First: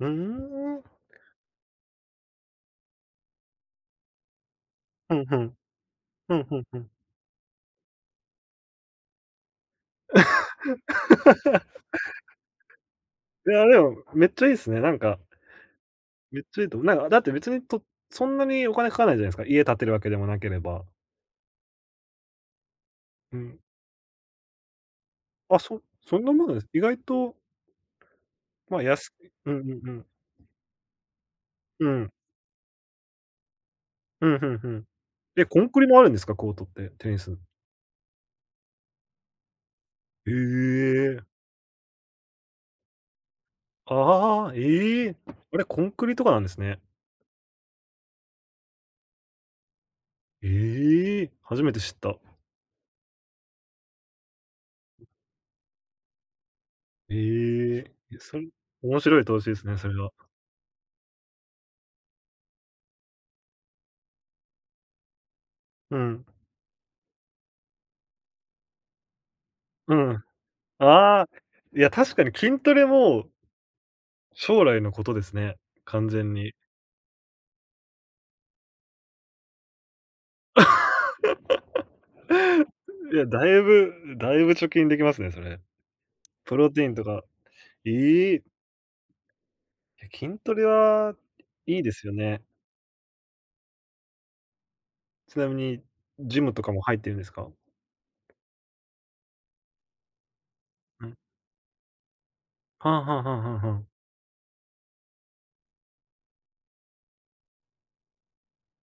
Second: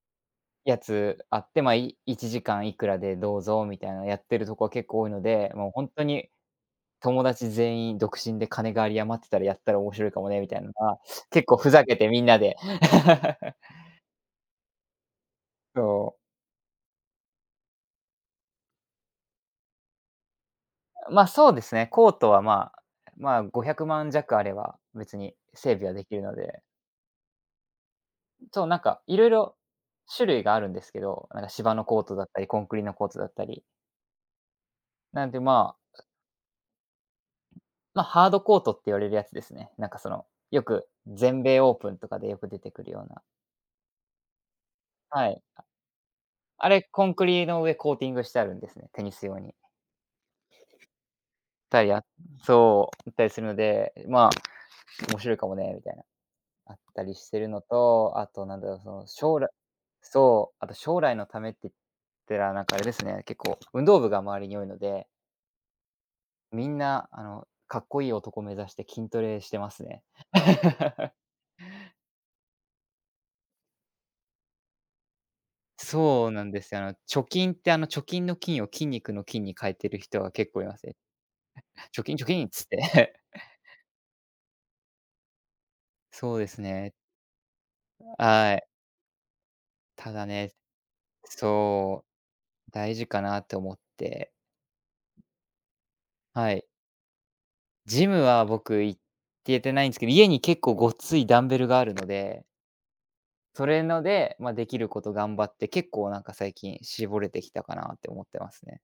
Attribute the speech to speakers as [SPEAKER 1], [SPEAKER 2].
[SPEAKER 1] うー
[SPEAKER 2] や
[SPEAKER 1] ん。
[SPEAKER 2] つあって、ま、い1時間いくらでどうぞ、みたいなやってるとこ結構多い
[SPEAKER 1] ふ
[SPEAKER 2] の
[SPEAKER 1] んふ
[SPEAKER 2] で、
[SPEAKER 1] ん。
[SPEAKER 2] もうほんとに
[SPEAKER 1] ふんふんふん。
[SPEAKER 2] 友達全員独身で金が有り余ってたら、やったら面白いかもねみたいなのが、結構ふざけてみ んなで
[SPEAKER 1] い や、でも、めっちゃいいっすね、なんか
[SPEAKER 2] そう。
[SPEAKER 1] めっちゃいいと思う。なんか、だって、別にとそんなにお金かかんないじゃないすか、家建てるわけでもなければ。
[SPEAKER 2] ん、ま、そうですね。コートは、まあま
[SPEAKER 1] う
[SPEAKER 2] あ、
[SPEAKER 1] ん。
[SPEAKER 2] 500万弱あれば、別に
[SPEAKER 1] あ、
[SPEAKER 2] 整
[SPEAKER 1] そ
[SPEAKER 2] 備はでき
[SPEAKER 1] そ
[SPEAKER 2] る
[SPEAKER 1] んな
[SPEAKER 2] の
[SPEAKER 1] もの
[SPEAKER 2] で。
[SPEAKER 1] で。意外と
[SPEAKER 2] う、そう、な
[SPEAKER 1] ま
[SPEAKER 2] ん
[SPEAKER 1] あ、や
[SPEAKER 2] か、
[SPEAKER 1] す
[SPEAKER 2] いろ
[SPEAKER 1] い
[SPEAKER 2] い
[SPEAKER 1] う
[SPEAKER 2] ろ
[SPEAKER 1] んうんうん。
[SPEAKER 2] 種類があるんですけど、なんか、芝の
[SPEAKER 1] う
[SPEAKER 2] コー
[SPEAKER 1] ん。
[SPEAKER 2] トだったり、コンクリのコートだったり。
[SPEAKER 1] うん、ふんふん。
[SPEAKER 2] なんで、
[SPEAKER 1] え、コン
[SPEAKER 2] まあ、
[SPEAKER 1] クリも
[SPEAKER 2] そ
[SPEAKER 1] あ
[SPEAKER 2] の
[SPEAKER 1] るんですか、コートって。テニス。
[SPEAKER 2] ま、ハードコートって言われるやつですね。なんか、その、
[SPEAKER 1] へ
[SPEAKER 2] よく
[SPEAKER 1] え。
[SPEAKER 2] 全米オープンとかでよく出てくるような。
[SPEAKER 1] あああ、ええ、
[SPEAKER 2] はい。
[SPEAKER 1] あれコンクリとかなんです
[SPEAKER 2] あ
[SPEAKER 1] ね。
[SPEAKER 2] れ、コンクリの上コーティングしてあるんですね、テニス用に。
[SPEAKER 1] ええ、初めて
[SPEAKER 2] たい
[SPEAKER 1] 知っ
[SPEAKER 2] や
[SPEAKER 1] た。
[SPEAKER 2] そう、行ったりするので、まあ、面
[SPEAKER 1] [unintelligible]
[SPEAKER 2] 白いかもねみたいな。あった
[SPEAKER 1] へ
[SPEAKER 2] りしてるの
[SPEAKER 1] え。
[SPEAKER 2] と、
[SPEAKER 1] え、
[SPEAKER 2] あ
[SPEAKER 1] そ
[SPEAKER 2] と、
[SPEAKER 1] れ
[SPEAKER 2] なんだろう、そ
[SPEAKER 1] 面
[SPEAKER 2] の、
[SPEAKER 1] 白
[SPEAKER 2] し
[SPEAKER 1] い
[SPEAKER 2] ょう
[SPEAKER 1] 投
[SPEAKER 2] ら
[SPEAKER 1] 資ですね、それは。
[SPEAKER 2] そう、あと、将来のためっててら、なんか、あれですね、結構、運動部が周りに多いので
[SPEAKER 1] うん。
[SPEAKER 2] みんな、あの、かっこいい男目指して筋トレしてます
[SPEAKER 1] う
[SPEAKER 2] ね。
[SPEAKER 1] ん。ああ、いや、確かに筋トレも将来のことですね、完
[SPEAKER 2] そう
[SPEAKER 1] 全
[SPEAKER 2] なん
[SPEAKER 1] に。
[SPEAKER 2] ですよ。あの、貯金って、あの、貯金の金を筋肉の筋に変えてる人は結構いますね。貯筋貯筋っつっ て。
[SPEAKER 1] い や、だいぶだいぶ貯筋できますね、それ。
[SPEAKER 2] そうで
[SPEAKER 1] プ
[SPEAKER 2] す
[SPEAKER 1] ロテイ
[SPEAKER 2] ね。
[SPEAKER 1] ンとか、い
[SPEAKER 2] あ、
[SPEAKER 1] い。や、
[SPEAKER 2] はい。ただ
[SPEAKER 1] 筋
[SPEAKER 2] ね
[SPEAKER 1] トレは、いいで
[SPEAKER 2] そ
[SPEAKER 1] すよね。
[SPEAKER 2] う、大事かなって思って。
[SPEAKER 1] ちなみにジ
[SPEAKER 2] は
[SPEAKER 1] ムと
[SPEAKER 2] い。
[SPEAKER 1] かも入ってるんですか？
[SPEAKER 2] ジムは、僕、行けてないんすけど、家に結構ご
[SPEAKER 1] う
[SPEAKER 2] つ
[SPEAKER 1] ん。
[SPEAKER 2] いダンベルがあるので
[SPEAKER 1] はあはあはあは
[SPEAKER 2] そ
[SPEAKER 1] あは
[SPEAKER 2] れ
[SPEAKER 1] あ。
[SPEAKER 2] ので、ま、できること頑張って、結構、なんか、最近絞れてきたかなって思ってますね。